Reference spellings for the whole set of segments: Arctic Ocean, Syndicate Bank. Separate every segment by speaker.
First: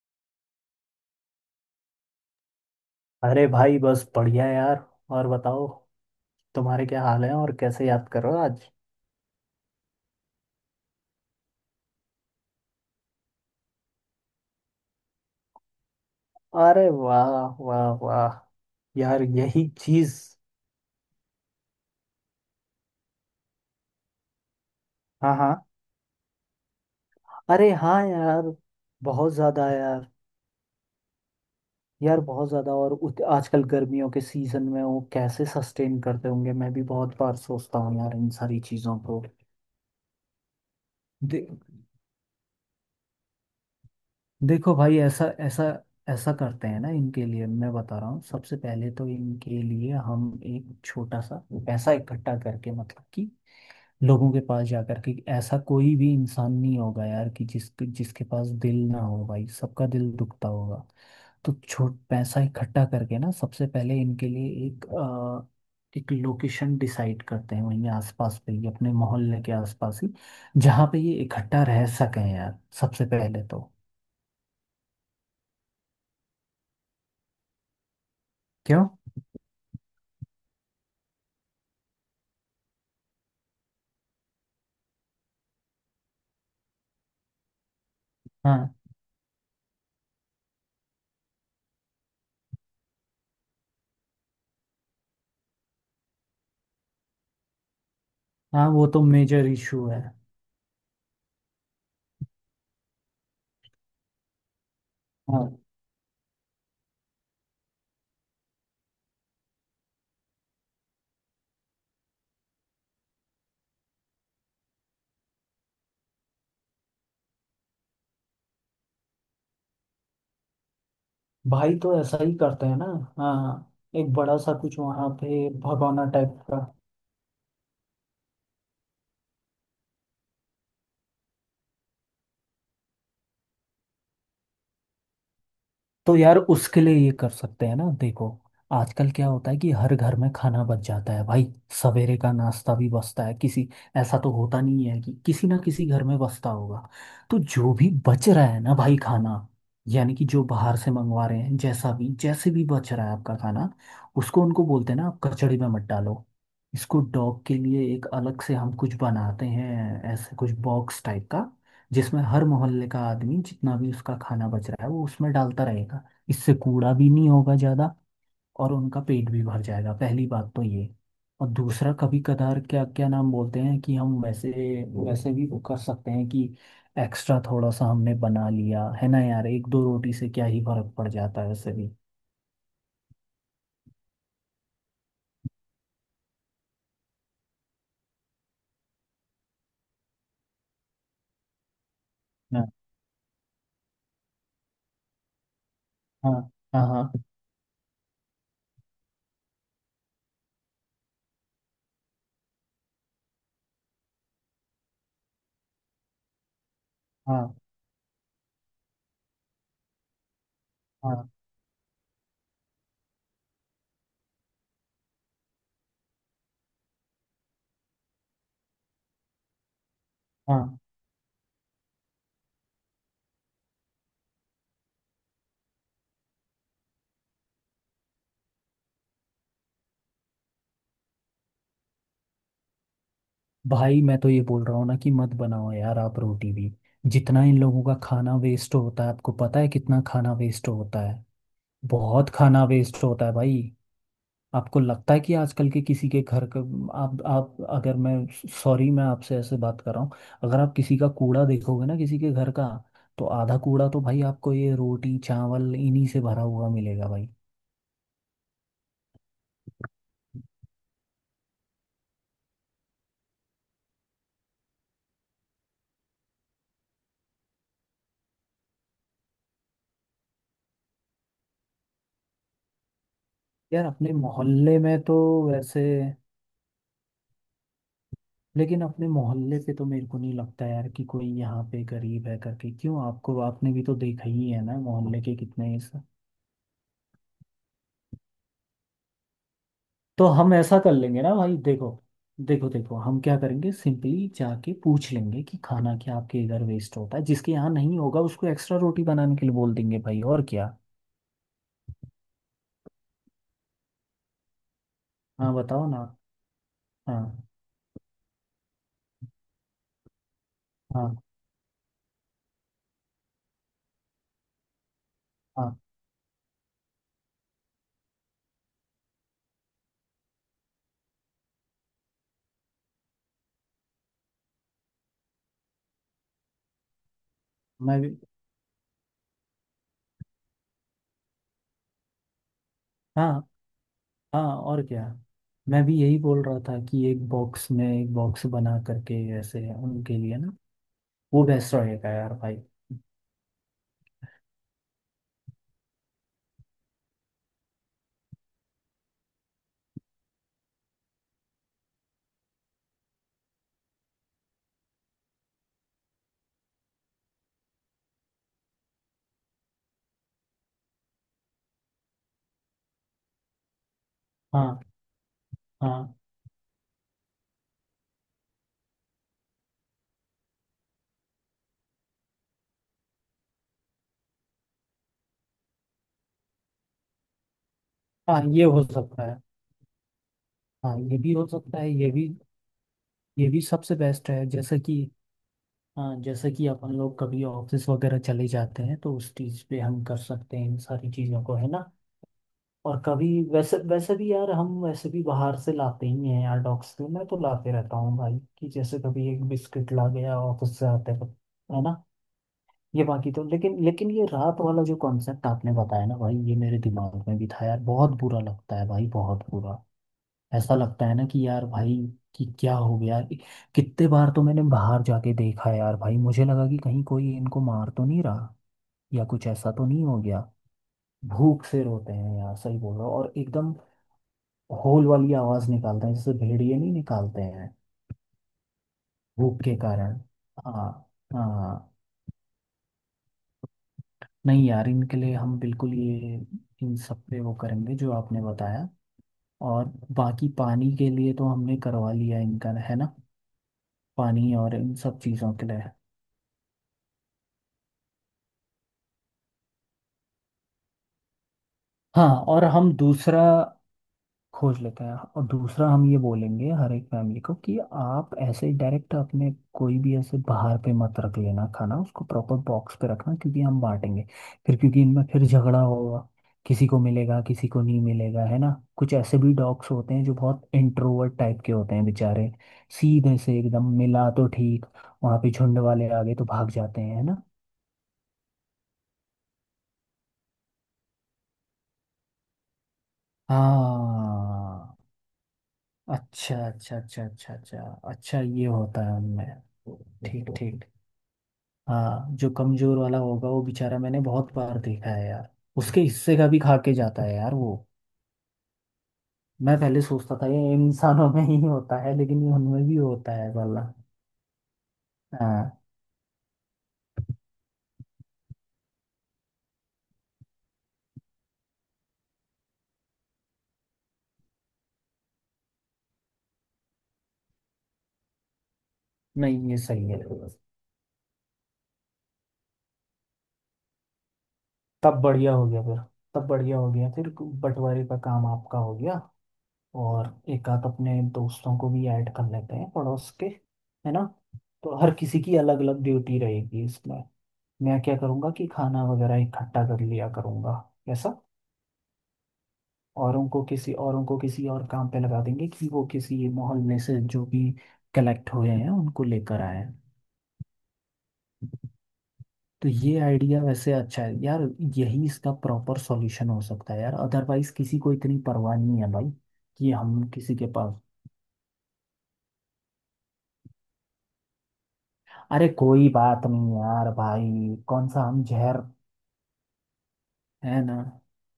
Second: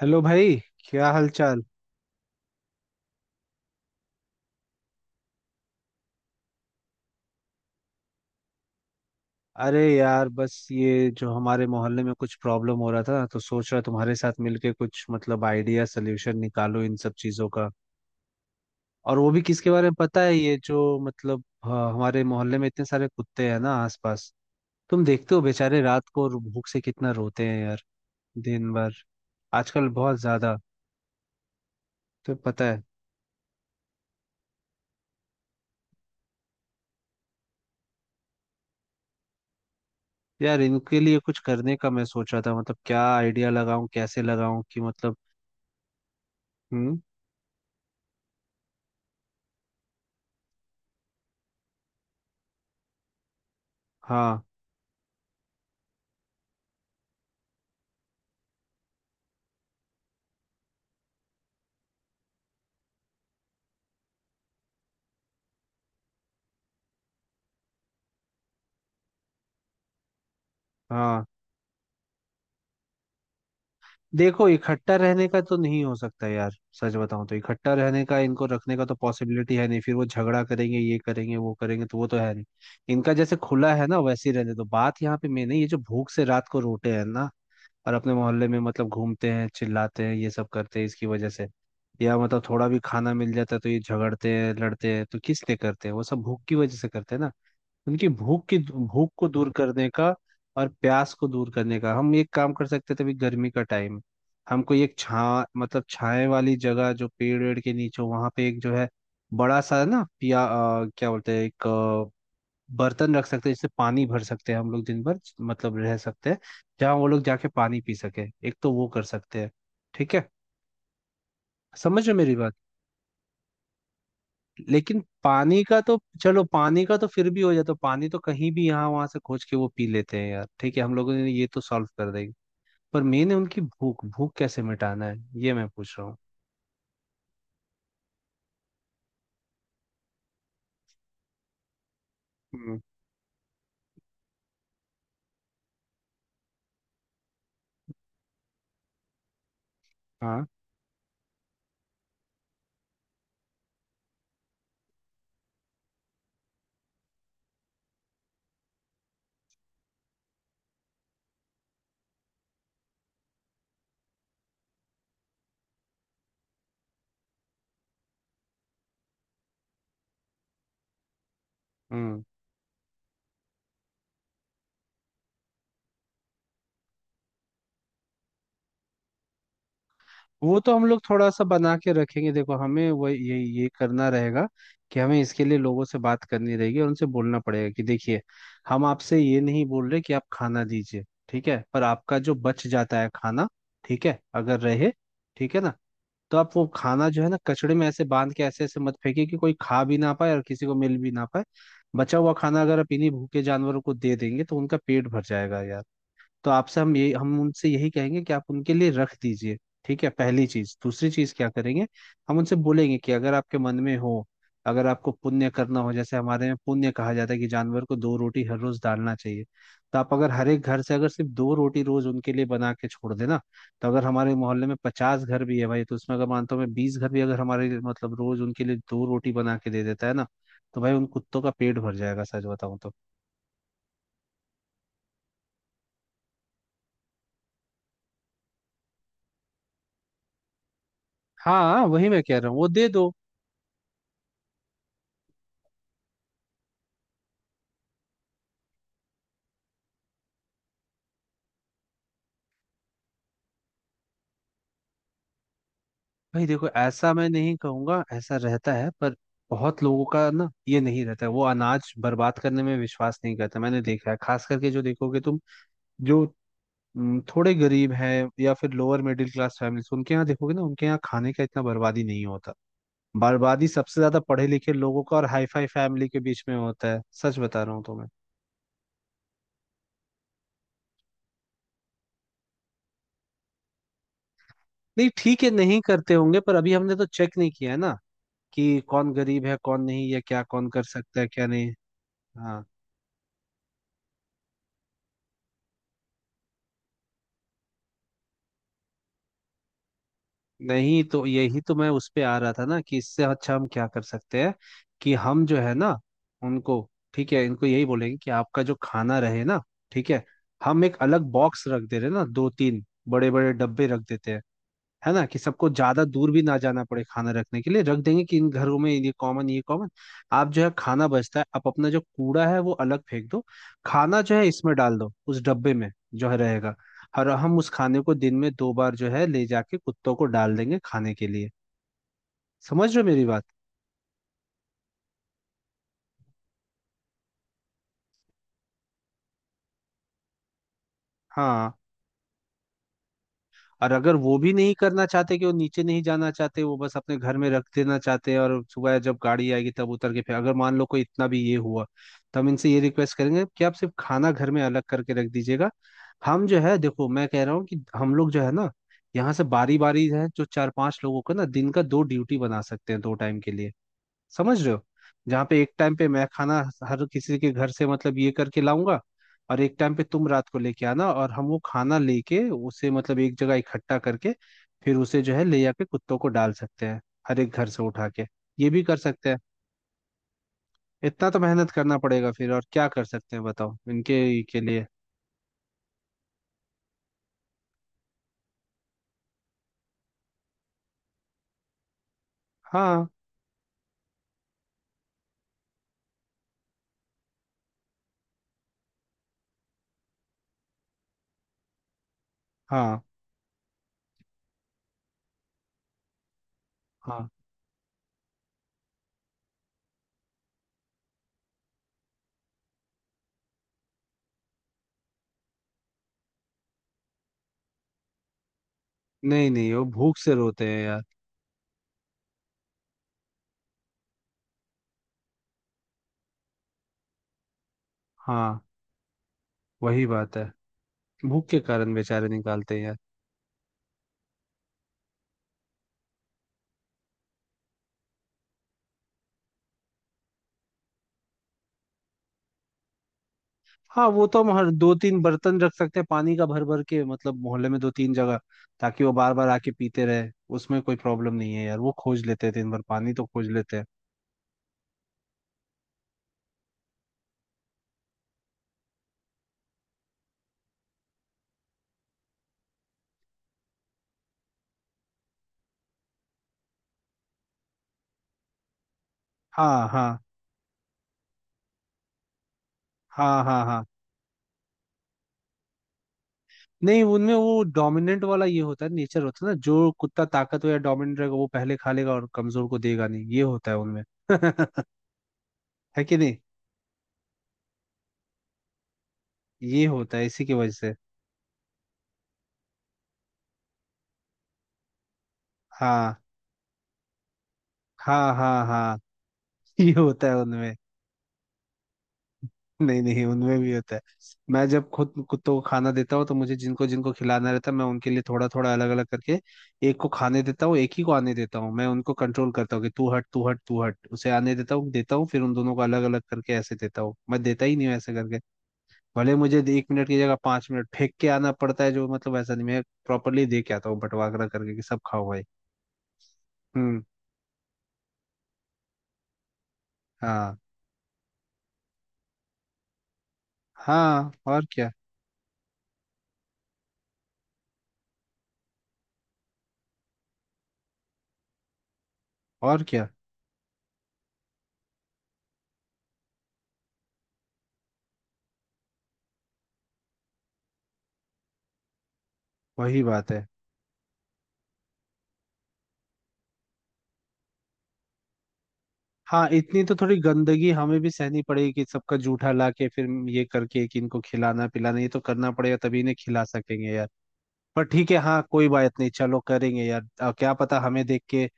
Speaker 1: Hello भाई। क्या हाल चाल।
Speaker 2: अरे भाई बस बढ़िया यार। और बताओ, तुम्हारे क्या हाल है और कैसे याद कर रहे हो आज।
Speaker 1: अरे यार बस ये जो हमारे मोहल्ले में कुछ प्रॉब्लम हो रहा था, तो सोच रहा तुम्हारे साथ मिलके कुछ मतलब आइडिया सोल्यूशन निकालो
Speaker 2: अरे
Speaker 1: इन सब
Speaker 2: वाह,
Speaker 1: चीजों का।
Speaker 2: वाह वाह
Speaker 1: और
Speaker 2: यार,
Speaker 1: वो भी
Speaker 2: यही
Speaker 1: किसके बारे में
Speaker 2: चीज।
Speaker 1: पता है? ये जो मतलब, हाँ, हमारे मोहल्ले में इतने सारे कुत्ते हैं ना आसपास। तुम
Speaker 2: हाँ
Speaker 1: देखते हो
Speaker 2: हाँ,
Speaker 1: बेचारे रात को भूख से कितना रोते हैं
Speaker 2: अरे
Speaker 1: यार।
Speaker 2: हाँ यार,
Speaker 1: दिन भर।
Speaker 2: बहुत ज्यादा
Speaker 1: आजकल
Speaker 2: यार।
Speaker 1: बहुत ज्यादा।
Speaker 2: यार
Speaker 1: तो
Speaker 2: बहुत
Speaker 1: पता
Speaker 2: ज्यादा
Speaker 1: है
Speaker 2: और आजकल गर्मियों के सीजन में वो कैसे सस्टेन करते होंगे, मैं भी बहुत बार सोचता हूँ यार इन सारी चीजों को।
Speaker 1: यार, इनके लिए कुछ
Speaker 2: दे,
Speaker 1: करने का मैं सोच रहा था, मतलब क्या आइडिया लगाऊं, कैसे लगाऊं
Speaker 2: देखो
Speaker 1: कि
Speaker 2: भाई,
Speaker 1: मतलब।
Speaker 2: ऐसा ऐसा ऐसा करते हैं ना,
Speaker 1: हम्म।
Speaker 2: इनके लिए मैं बता रहा हूँ। सबसे पहले तो इनके लिए हम एक छोटा सा पैसा इकट्ठा करके मतलब कि लोगों के
Speaker 1: हाँ,
Speaker 2: पास जाकर के, ऐसा कोई भी इंसान नहीं होगा यार कि जिसके पास दिल ना हो, भाई सबका दिल दुखता होगा। तो छोट पैसा इकट्ठा करके ना सबसे पहले इनके लिए एक लोकेशन डिसाइड करते हैं, वहीं आसपास पे ही, अपने मोहल्ले के आसपास ही, जहाँ पे ये
Speaker 1: हाँ।
Speaker 2: इकट्ठा रह सकें यार सबसे पहले तो।
Speaker 1: देखो, इकट्ठा रहने का तो नहीं हो सकता यार। सच बताऊं तो इकट्ठा रहने का, इनको रखने का
Speaker 2: क्यों?
Speaker 1: तो पॉसिबिलिटी है नहीं, फिर वो झगड़ा करेंगे ये करेंगे वो करेंगे, तो वो तो है नहीं। इनका जैसे खुला है ना वैसे ही रहने दो। बात यहाँ पे मेन है ये जो भूख से रात को रोते हैं ना, और अपने मोहल्ले में
Speaker 2: हाँ
Speaker 1: मतलब घूमते हैं चिल्लाते हैं ये सब करते हैं इसकी वजह से। या मतलब थोड़ा भी खाना मिल जाता है तो ये झगड़ते हैं लड़ते हैं, तो किस लिए करते हैं? वो सब भूख की वजह से करते हैं ना। उनकी भूख की,
Speaker 2: हाँ, वो तो
Speaker 1: भूख को
Speaker 2: मेजर
Speaker 1: दूर
Speaker 2: इशू
Speaker 1: करने
Speaker 2: है।
Speaker 1: का और प्यास को दूर करने का हम एक काम कर सकते थे। अभी गर्मी का टाइम। हम कोई एक छा
Speaker 2: हाँ,
Speaker 1: मतलब छाए वाली जगह, जो पेड़ वेड़ के नीचे, वहां पे एक जो है बड़ा सा ना, क्या बोलते हैं, एक बर्तन रख सकते हैं, जिससे पानी भर सकते हैं, हम लोग दिन भर मतलब रह सकते हैं, जहाँ वो लोग जाके पानी पी सके। एक तो वो कर सकते हैं। ठीक है?
Speaker 2: भाई तो
Speaker 1: समझ रहे हो
Speaker 2: ऐसा ही
Speaker 1: मेरी बात?
Speaker 2: करते हैं ना। हाँ, एक बड़ा सा कुछ
Speaker 1: लेकिन
Speaker 2: वहाँ पे
Speaker 1: पानी का तो
Speaker 2: भगोना टाइप
Speaker 1: चलो,
Speaker 2: का।
Speaker 1: पानी का तो फिर भी हो जाता, पानी तो कहीं भी यहाँ वहां से खोज के वो पी लेते हैं यार, ठीक है, हम लोगों ने ये तो सॉल्व कर देंगे। पर मेन है उनकी भूख, भूख कैसे मिटाना है, ये मैं पूछ रहा
Speaker 2: तो
Speaker 1: हूँ।
Speaker 2: यार उसके लिए ये कर सकते हैं ना, देखो, आजकल क्या होता है कि हर घर में खाना बच जाता है भाई। सवेरे का नाश्ता
Speaker 1: हम्म।
Speaker 2: भी बचता है किसी। ऐसा तो होता नहीं है कि किसी ना किसी घर में बचता होगा। तो जो भी बच रहा है ना भाई खाना, यानी कि
Speaker 1: हाँ।
Speaker 2: जो बाहर से मंगवा रहे हैं, जैसा भी जैसे भी बच रहा है आपका खाना, उसको उनको बोलते हैं ना, आप कचड़ी में मत डालो। इसको डॉग के लिए एक अलग से हम कुछ बनाते हैं, ऐसे कुछ बॉक्स टाइप का, जिसमें हर मोहल्ले का आदमी जितना भी उसका खाना बच रहा है वो उसमें डालता रहेगा। इससे कूड़ा भी नहीं होगा ज्यादा, और उनका पेट भी भर जाएगा, पहली बात तो ये। और दूसरा, कभी
Speaker 1: हम्म।
Speaker 2: कदार क्या क्या नाम बोलते हैं कि हम वैसे, वैसे भी वो कर सकते हैं कि एक्स्ट्रा थोड़ा सा हमने बना लिया है ना यार, एक दो रोटी से क्या
Speaker 1: वो
Speaker 2: ही
Speaker 1: तो हम
Speaker 2: फर्क
Speaker 1: लोग
Speaker 2: पड़
Speaker 1: थोड़ा
Speaker 2: जाता
Speaker 1: सा
Speaker 2: है वैसे
Speaker 1: बना
Speaker 2: भी।
Speaker 1: के रखेंगे। देखो, हमें वो ये करना रहेगा कि हमें इसके लिए लोगों से बात करनी रहेगी और उनसे बोलना पड़ेगा कि देखिए, हम आपसे ये नहीं बोल रहे कि आप खाना दीजिए, ठीक है, पर आपका जो बच
Speaker 2: हाँ
Speaker 1: जाता है खाना, ठीक है अगर रहे, ठीक है ना,
Speaker 2: हाँ
Speaker 1: तो आप वो
Speaker 2: हाँ,
Speaker 1: खाना
Speaker 2: हाँ
Speaker 1: जो है ना, कचड़े में ऐसे बांध के ऐसे ऐसे मत फेंकिए कि कोई खा भी ना पाए और किसी को मिल भी ना पाए। बचा हुआ खाना अगर आप इन्हीं भूखे जानवरों को दे देंगे तो उनका पेट भर जाएगा यार। तो आपसे हम ये हम
Speaker 2: हाँ
Speaker 1: उनसे यही कहेंगे कि आप उनके लिए रख दीजिए। ठीक है, पहली चीज। दूसरी
Speaker 2: हाँ
Speaker 1: चीज क्या करेंगे? हम उनसे बोलेंगे कि अगर आपके मन में हो, अगर आपको पुण्य करना हो, जैसे हमारे में पुण्य कहा जाता है कि जानवर को दो रोटी हर रोज डालना चाहिए, तो आप अगर हर एक
Speaker 2: हाँ।
Speaker 1: घर से अगर सिर्फ दो रोटी रोज उनके लिए बना के छोड़ देना, तो अगर हमारे मोहल्ले में 50 घर भी है भाई, तो उसमें अगर मानता हूँ मैं 20 घर भी अगर हमारे लिए मतलब रोज उनके लिए दो रोटी बना के दे देता है ना, तो भाई उन कुत्तों का पेट भर जाएगा सच बताऊं तो।
Speaker 2: भाई मैं तो ये बोल रहा हूँ ना कि मत बनाओ यार आप रोटी भी। जितना इन लोगों का खाना वेस्ट होता है, आपको पता है कितना खाना वेस्ट होता है।
Speaker 1: हाँ, वही मैं
Speaker 2: बहुत
Speaker 1: कह रहा हूँ,
Speaker 2: खाना
Speaker 1: वो दे
Speaker 2: वेस्ट
Speaker 1: दो।
Speaker 2: होता है भाई। आपको लगता है कि आजकल के किसी के घर का, आप अगर मैं, सॉरी मैं आपसे ऐसे बात कर रहा हूँ, अगर आप किसी का कूड़ा देखोगे ना किसी के घर का, तो आधा कूड़ा तो भाई आपको ये रोटी चावल इन्हीं से भरा
Speaker 1: भाई देखो,
Speaker 2: हुआ मिलेगा
Speaker 1: ऐसा
Speaker 2: भाई।
Speaker 1: मैं नहीं कहूंगा ऐसा रहता है, पर बहुत लोगों का ना ये नहीं रहता है, वो अनाज बर्बाद करने में विश्वास नहीं करते। मैंने देखा है, खास करके जो देखोगे तुम, जो थोड़े गरीब हैं या फिर लोअर मिडिल क्लास फैमिलीज, उनके यहाँ देखोगे ना, उनके यहाँ खाने का इतना बर्बादी नहीं होता। बर्बादी
Speaker 2: यार
Speaker 1: सबसे
Speaker 2: अपने
Speaker 1: ज्यादा पढ़े लिखे
Speaker 2: मोहल्ले में
Speaker 1: लोगों का
Speaker 2: तो
Speaker 1: और हाई फाई
Speaker 2: वैसे,
Speaker 1: फैमिली के बीच में होता है, सच बता रहा हूँ तुम्हें।
Speaker 2: लेकिन अपने मोहल्ले पे तो मेरे को नहीं लगता यार कि कोई यहाँ पे गरीब है करके। क्यों आपको, आपने भी तो देखा ही है ना
Speaker 1: नहीं,
Speaker 2: मोहल्ले के
Speaker 1: ठीक है,
Speaker 2: कितने
Speaker 1: नहीं
Speaker 2: इस।
Speaker 1: करते होंगे, पर अभी हमने तो चेक नहीं किया है ना कि कौन गरीब है कौन नहीं, या
Speaker 2: तो
Speaker 1: क्या
Speaker 2: हम
Speaker 1: कौन
Speaker 2: ऐसा
Speaker 1: कर
Speaker 2: कर
Speaker 1: सकता
Speaker 2: लेंगे
Speaker 1: है
Speaker 2: ना
Speaker 1: क्या
Speaker 2: भाई,
Speaker 1: नहीं।
Speaker 2: देखो,
Speaker 1: हाँ।
Speaker 2: देखो हम क्या करेंगे, सिंपली जाके पूछ लेंगे कि खाना क्या आपके इधर वेस्ट होता है, जिसके यहाँ नहीं होगा उसको एक्स्ट्रा रोटी बनाने के लिए बोल देंगे भाई, और क्या।
Speaker 1: नहीं, तो यही तो मैं उस पे आ रहा था ना कि इससे अच्छा हम क्या कर सकते हैं कि हम
Speaker 2: हाँ
Speaker 1: जो है
Speaker 2: बताओ
Speaker 1: ना,
Speaker 2: ना।
Speaker 1: उनको, ठीक है,
Speaker 2: हाँ
Speaker 1: इनको यही बोलेंगे कि आपका जो खाना रहे ना, ठीक है, हम एक
Speaker 2: हाँ
Speaker 1: अलग बॉक्स रख दे रहे हैं ना, दो तीन बड़े बड़े डब्बे रख देते हैं, है ना, कि सबको
Speaker 2: हाँ।
Speaker 1: ज्यादा दूर भी ना जाना पड़े खाना रखने के लिए, रख देंगे कि इन घरों में ये कॉमन, ये कॉमन। आप जो है खाना बचता है, आप अपना जो कूड़ा है वो अलग फेंक दो, खाना जो है इसमें डाल दो, उस डब्बे में जो है रहेगा, और हम उस खाने
Speaker 2: मैं
Speaker 1: को
Speaker 2: भी,
Speaker 1: दिन में दो बार जो है ले जाके कुत्तों को डाल देंगे खाने के लिए। समझ रहे हो मेरी बात?
Speaker 2: हाँ हाँ, और क्या। मैं भी यही बोल रहा था कि एक बॉक्स में, एक बॉक्स बना करके ऐसे उनके लिए ना, वो बेस्ट
Speaker 1: हाँ।
Speaker 2: रहेगा यार भाई।
Speaker 1: और अगर वो भी नहीं करना चाहते कि वो नीचे नहीं जाना चाहते, वो बस अपने घर में रख देना चाहते हैं और सुबह जब गाड़ी आएगी तब उतर के, फिर अगर मान लो कोई इतना भी ये हुआ, तो हम इनसे ये रिक्वेस्ट करेंगे कि आप सिर्फ खाना घर में अलग करके रख दीजिएगा। हम जो है, देखो मैं कह रहा हूँ कि हम लोग जो है ना, यहाँ से बारी बारी है, जो चार पांच लोगों का ना दिन का दो ड्यूटी बना सकते हैं दो टाइम के लिए, समझ रहे
Speaker 2: हाँ,
Speaker 1: हो? जहाँ पे एक टाइम पे
Speaker 2: हाँ
Speaker 1: मैं खाना हर किसी के घर से मतलब ये करके लाऊंगा, और एक टाइम पे तुम रात को लेके आना, और हम वो खाना लेके उसे मतलब एक जगह इकट्ठा करके फिर उसे जो है ले जाके कुत्तों को डाल सकते हैं हर एक घर से उठा के।
Speaker 2: हाँ, ये
Speaker 1: ये भी
Speaker 2: हो
Speaker 1: कर
Speaker 2: सकता
Speaker 1: सकते
Speaker 2: है।
Speaker 1: हैं।
Speaker 2: हाँ ये
Speaker 1: इतना
Speaker 2: भी
Speaker 1: तो
Speaker 2: हो
Speaker 1: मेहनत
Speaker 2: सकता है,
Speaker 1: करना
Speaker 2: ये भी।
Speaker 1: पड़ेगा। फिर और क्या कर सकते हैं
Speaker 2: ये भी
Speaker 1: बताओ
Speaker 2: सबसे बेस्ट
Speaker 1: इनके
Speaker 2: है,
Speaker 1: के
Speaker 2: जैसे
Speaker 1: लिए?
Speaker 2: कि, हाँ जैसे कि अपन लोग कभी ऑफिस वगैरह चले जाते हैं तो उस चीज़ पे हम कर सकते हैं इन सारी चीज़ों को, है ना। और
Speaker 1: हाँ,
Speaker 2: कभी, वैसे वैसे भी यार, हम वैसे भी बाहर से लाते ही हैं यार डॉग्स के, मैं तो लाते रहता हूँ भाई, कि जैसे कभी एक बिस्किट ला गया ऑफिस से आते वक्त, है ना।
Speaker 1: हाँ,
Speaker 2: ये बाकी तो, लेकिन लेकिन ये रात वाला जो कॉन्सेप्ट आपने बताया ना भाई, ये मेरे दिमाग
Speaker 1: हाँ।
Speaker 2: में भी था यार। बहुत बुरा लगता है भाई, बहुत बुरा। ऐसा लगता है ना कि यार भाई, कि क्या हो गया कि- कितने बार तो मैंने बाहर जाके देखा यार भाई, मुझे लगा कि कहीं कोई इनको मार तो नहीं रहा, या कुछ
Speaker 1: नहीं
Speaker 2: ऐसा
Speaker 1: नहीं, वो
Speaker 2: तो नहीं
Speaker 1: भूख
Speaker 2: हो
Speaker 1: से
Speaker 2: गया।
Speaker 1: रोते हैं यार।
Speaker 2: भूख से रोते हैं यार, सही बोल रहा हूँ, और एकदम होल वाली आवाज निकालते हैं, जैसे भेड़िए नहीं निकालते हैं,
Speaker 1: हाँ,
Speaker 2: भूख के
Speaker 1: वही
Speaker 2: कारण।
Speaker 1: बात है।
Speaker 2: हाँ
Speaker 1: भूख के
Speaker 2: हाँ।
Speaker 1: कारण बेचारे निकालते हैं यार।
Speaker 2: नहीं यार, इनके लिए हम बिल्कुल ये, इन सब पे वो करेंगे जो आपने बताया। और बाकी पानी के लिए तो हमने करवा लिया इनका, है ना,
Speaker 1: हाँ, वो तो हम
Speaker 2: पानी
Speaker 1: हर
Speaker 2: और
Speaker 1: दो
Speaker 2: इन सब
Speaker 1: तीन
Speaker 2: चीज़ों
Speaker 1: बर्तन
Speaker 2: के
Speaker 1: रख
Speaker 2: लिए।
Speaker 1: सकते हैं पानी का, भर भर के, मतलब मोहल्ले में दो तीन जगह, ताकि वो बार बार आके पीते रहे। उसमें कोई प्रॉब्लम नहीं है यार, वो खोज
Speaker 2: हाँ,
Speaker 1: लेते हैं
Speaker 2: और
Speaker 1: दिन भर,
Speaker 2: हम
Speaker 1: पानी तो
Speaker 2: दूसरा,
Speaker 1: खोज लेते हैं।
Speaker 2: खोज लेते हैं, और दूसरा हम ये बोलेंगे हर एक फैमिली को कि आप ऐसे ही डायरेक्ट अपने, कोई भी ऐसे बाहर पे मत रख लेना खाना, उसको प्रॉपर बॉक्स पे रखना, क्योंकि हम बांटेंगे फिर, क्योंकि इनमें फिर झगड़ा होगा, किसी को मिलेगा किसी को नहीं मिलेगा, है ना। कुछ ऐसे भी
Speaker 1: हाँ,
Speaker 2: डॉग्स
Speaker 1: हाँ,
Speaker 2: होते हैं जो बहुत इंट्रोवर्ट टाइप के होते हैं बेचारे, सीधे
Speaker 1: हाँ,
Speaker 2: से
Speaker 1: हाँ, हाँ।
Speaker 2: एकदम मिला तो ठीक, वहां पे झुंड वाले आ गए तो भाग जाते
Speaker 1: नहीं,
Speaker 2: हैं, है
Speaker 1: उनमें
Speaker 2: ना।
Speaker 1: वो डोमिनेंट वाला ये होता है, नेचर होता है ना, जो कुत्ता ताकतवर या डोमिनेंट रहेगा वो पहले खा लेगा और कमजोर को देगा नहीं, ये होता है उनमें।
Speaker 2: हाँ,
Speaker 1: है कि नहीं?
Speaker 2: अच्छा अच्छा अच्छा अच्छा अच्छा, अच्छा ये होता है उनमें।
Speaker 1: ये होता है इसी
Speaker 2: ठीक
Speaker 1: की वजह
Speaker 2: ठीक।
Speaker 1: से।
Speaker 2: हाँ, जो कमजोर वाला होगा वो बेचारा, मैंने बहुत बार देखा है यार, उसके
Speaker 1: हाँ,
Speaker 2: हिस्से का भी खा के जाता है यार वो।
Speaker 1: हाँ, हाँ, हाँ।
Speaker 2: मैं
Speaker 1: ये
Speaker 2: पहले
Speaker 1: होता है
Speaker 2: सोचता था ये
Speaker 1: उनमें।
Speaker 2: इंसानों में ही होता है, लेकिन ये उनमें भी
Speaker 1: नहीं नहीं,
Speaker 2: होता है
Speaker 1: उनमें भी
Speaker 2: वाला।
Speaker 1: होता है। मैं जब खुद कुत्तों को
Speaker 2: हाँ।
Speaker 1: खाना देता हूँ तो मुझे जिनको जिनको खिलाना रहता है, मैं उनके लिए थोड़ा थोड़ा अलग अलग करके एक को खाने देता हूँ, एक ही को आने देता हूँ। मैं उनको कंट्रोल करता हूँ कि तू हट तू हट तू हट, उसे आने देता हूँ फिर उन दोनों को अलग अलग करके ऐसे देता हूँ, मैं देता ही नहीं हूँ ऐसे करके। भले मुझे
Speaker 2: नहीं ये
Speaker 1: 1 मिनट
Speaker 2: सही
Speaker 1: की
Speaker 2: है,
Speaker 1: जगह 5 मिनट फेंक के आना पड़ता है, जो मतलब ऐसा नहीं, मैं प्रॉपरली दे के आता हूँ बंटवारा करके कि सब
Speaker 2: तब
Speaker 1: खाओ भाई।
Speaker 2: बढ़िया हो गया फिर, तब बढ़िया हो
Speaker 1: हम्म।
Speaker 2: गया फिर, बंटवारे का काम आपका हो गया। और
Speaker 1: हाँ,
Speaker 2: एक आध अपने दोस्तों को भी ऐड कर लेते हैं पड़ोस के, है ना।
Speaker 1: हाँ। और क्या,
Speaker 2: तो हर किसी की अलग अलग ड्यूटी रहेगी इसमें, मैं क्या करूँगा कि खाना वगैरह इकट्ठा कर लिया करूँगा। कैसा?
Speaker 1: और क्या,
Speaker 2: औरों को किसी और काम पे लगा देंगे कि वो किसी मोहल्ले से जो भी कलेक्ट हुए हैं उनको लेकर आए। तो
Speaker 1: वही
Speaker 2: ये
Speaker 1: बात है।
Speaker 2: आइडिया वैसे अच्छा है यार, यही इसका प्रॉपर सॉल्यूशन हो सकता है यार, अदरवाइज किसी को इतनी परवाह नहीं है भाई
Speaker 1: हाँ, इतनी
Speaker 2: कि
Speaker 1: तो थोड़ी
Speaker 2: हम किसी के
Speaker 1: गंदगी
Speaker 2: पास।
Speaker 1: हमें भी सहनी पड़ेगी कि सबका जूठा ला के, फिर ये करके कि इनको खिलाना पिलाना, ये तो करना
Speaker 2: अरे
Speaker 1: पड़ेगा तभी
Speaker 2: कोई
Speaker 1: इन्हें खिला
Speaker 2: बात नहीं
Speaker 1: सकेंगे यार।
Speaker 2: यार भाई,
Speaker 1: पर
Speaker 2: कौन
Speaker 1: ठीक है,
Speaker 2: सा
Speaker 1: हाँ,
Speaker 2: हम
Speaker 1: कोई
Speaker 2: जहर,
Speaker 1: बात नहीं, चलो करेंगे यार। क्या पता
Speaker 2: है ना।
Speaker 1: हमें देख के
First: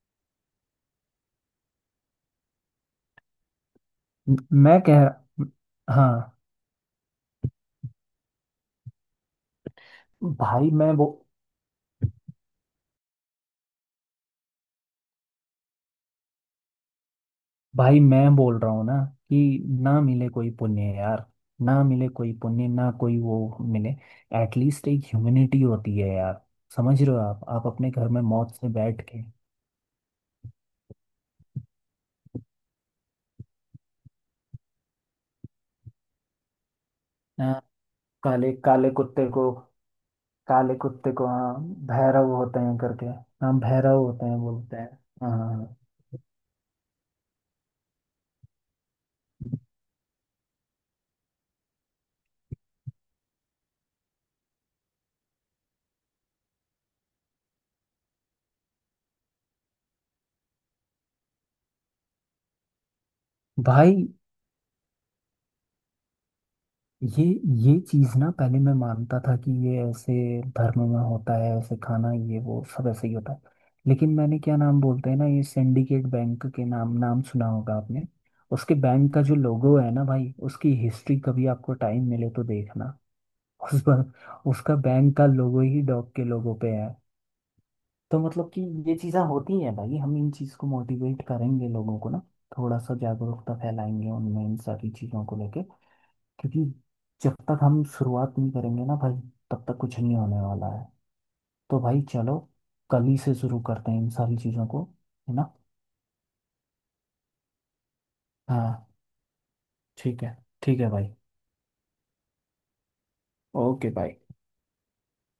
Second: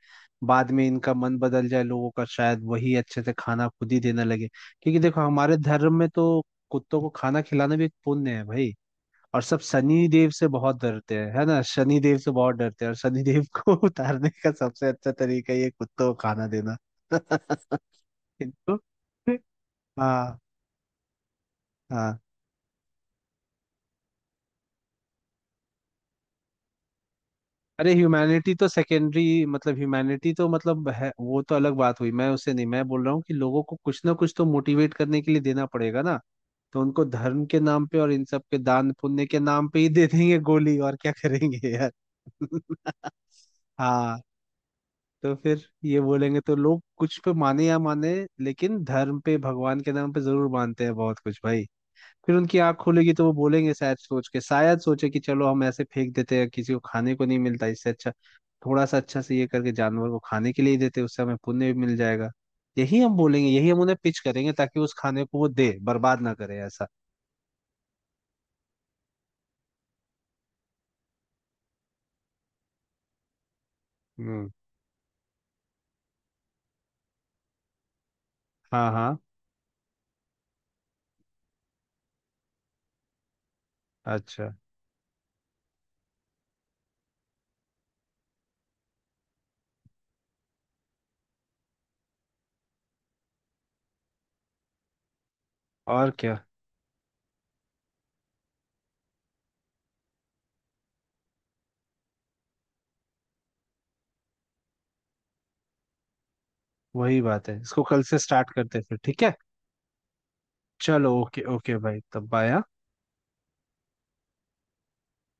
Speaker 1: बाद में इनका मन बदल जाए लोगों का, शायद वही अच्छे से खाना खुद ही देने
Speaker 2: म-
Speaker 1: लगे,
Speaker 2: मैं
Speaker 1: क्योंकि
Speaker 2: कह
Speaker 1: देखो
Speaker 2: रहा,
Speaker 1: हमारे धर्म में
Speaker 2: हाँ,
Speaker 1: तो कुत्तों को खाना खिलाना भी एक पुण्य है भाई। और सब शनि देव से
Speaker 2: भाई
Speaker 1: बहुत
Speaker 2: मैं वो
Speaker 1: डरते हैं, है ना, शनि देव से बहुत डरते हैं, और शनि देव को उतारने का सबसे अच्छा तरीका ये कुत्तों को खाना देना।
Speaker 2: भाई मैं बोल रहा
Speaker 1: हिंदू।
Speaker 2: हूँ ना कि ना मिले
Speaker 1: हाँ,
Speaker 2: कोई पुण्य यार, ना मिले
Speaker 1: हाँ।
Speaker 2: कोई पुण्य, ना कोई वो मिले। एटलीस्ट एक ह्यूमिनिटी होती है यार, समझ रहे हो, आप अपने
Speaker 1: अरे,
Speaker 2: घर में मौत
Speaker 1: ह्यूमैनिटी तो
Speaker 2: से बैठ
Speaker 1: सेकेंडरी,
Speaker 2: के।
Speaker 1: मतलब ह्यूमैनिटी तो मतलब है, वो तो अलग बात हुई, मैं उससे नहीं, मैं बोल रहा हूँ कि लोगों को कुछ ना कुछ तो मोटिवेट करने के लिए देना पड़ेगा ना। तो उनको धर्म के
Speaker 2: हाँ,
Speaker 1: नाम पे और इन सब
Speaker 2: काले
Speaker 1: के
Speaker 2: काले
Speaker 1: दान पुण्य
Speaker 2: कुत्ते
Speaker 1: के
Speaker 2: को,
Speaker 1: नाम पे ही दे देंगे
Speaker 2: काले
Speaker 1: गोली, और क्या
Speaker 2: कुत्ते को, हाँ
Speaker 1: करेंगे यार।
Speaker 2: भैरव होते हैं करके, हाँ भैरव
Speaker 1: हाँ।
Speaker 2: होते हैं बोलते हैं,
Speaker 1: तो फिर
Speaker 2: हाँ।
Speaker 1: ये बोलेंगे तो लोग कुछ पे माने या माने, लेकिन धर्म पे, भगवान के नाम पे जरूर मानते हैं बहुत कुछ भाई। फिर उनकी आंख खुलेगी तो वो बोलेंगे शायद, सोच के शायद सोचे कि चलो, हम ऐसे फेंक देते हैं किसी को खाने को नहीं मिलता, इससे अच्छा थोड़ा सा अच्छा से ये करके जानवर को खाने के लिए ही देते, उससे हमें पुण्य भी मिल जाएगा। यही हम बोलेंगे, यही हम
Speaker 2: भाई
Speaker 1: उन्हें पिच करेंगे, ताकि उस खाने को वो दे, बर्बाद ना करे ऐसा।
Speaker 2: ये ये चीज़ ना पहले मैं मानता था कि ये ऐसे धर्म में होता है, ऐसे खाना ये वो सब ऐसे ही होता है। लेकिन मैंने,
Speaker 1: हम्म।
Speaker 2: क्या नाम बोलते हैं ना, ये सिंडिकेट बैंक के नाम नाम सुना होगा आपने। उसके
Speaker 1: हाँ,
Speaker 2: बैंक
Speaker 1: हाँ,
Speaker 2: का जो लोगो है ना भाई, उसकी हिस्ट्री कभी आपको टाइम मिले तो देखना, उस पर।
Speaker 1: अच्छा।
Speaker 2: उसका बैंक का लोगो ही डॉग के लोगो पे है। तो मतलब कि ये चीज़ें होती हैं भाई, हम इन चीज़ को मोटिवेट करेंगे लोगों को ना, थोड़ा सा जागरूकता फैलाएंगे उनमें इन सारी चीज़ों को लेके।
Speaker 1: और क्या,
Speaker 2: क्योंकि जब तक हम शुरुआत नहीं करेंगे ना भाई, तब तक कुछ नहीं होने वाला है। तो भाई चलो, कल ही से शुरू करते हैं इन सारी चीज़ों को, है ना।
Speaker 1: वही बात है। इसको कल से स्टार्ट करते हैं
Speaker 2: हाँ
Speaker 1: फिर, ठीक है।
Speaker 2: ठीक है, ठीक है भाई,
Speaker 1: चलो, ओके ओके भाई, तब बाय। हाँ।
Speaker 2: ओके भाई।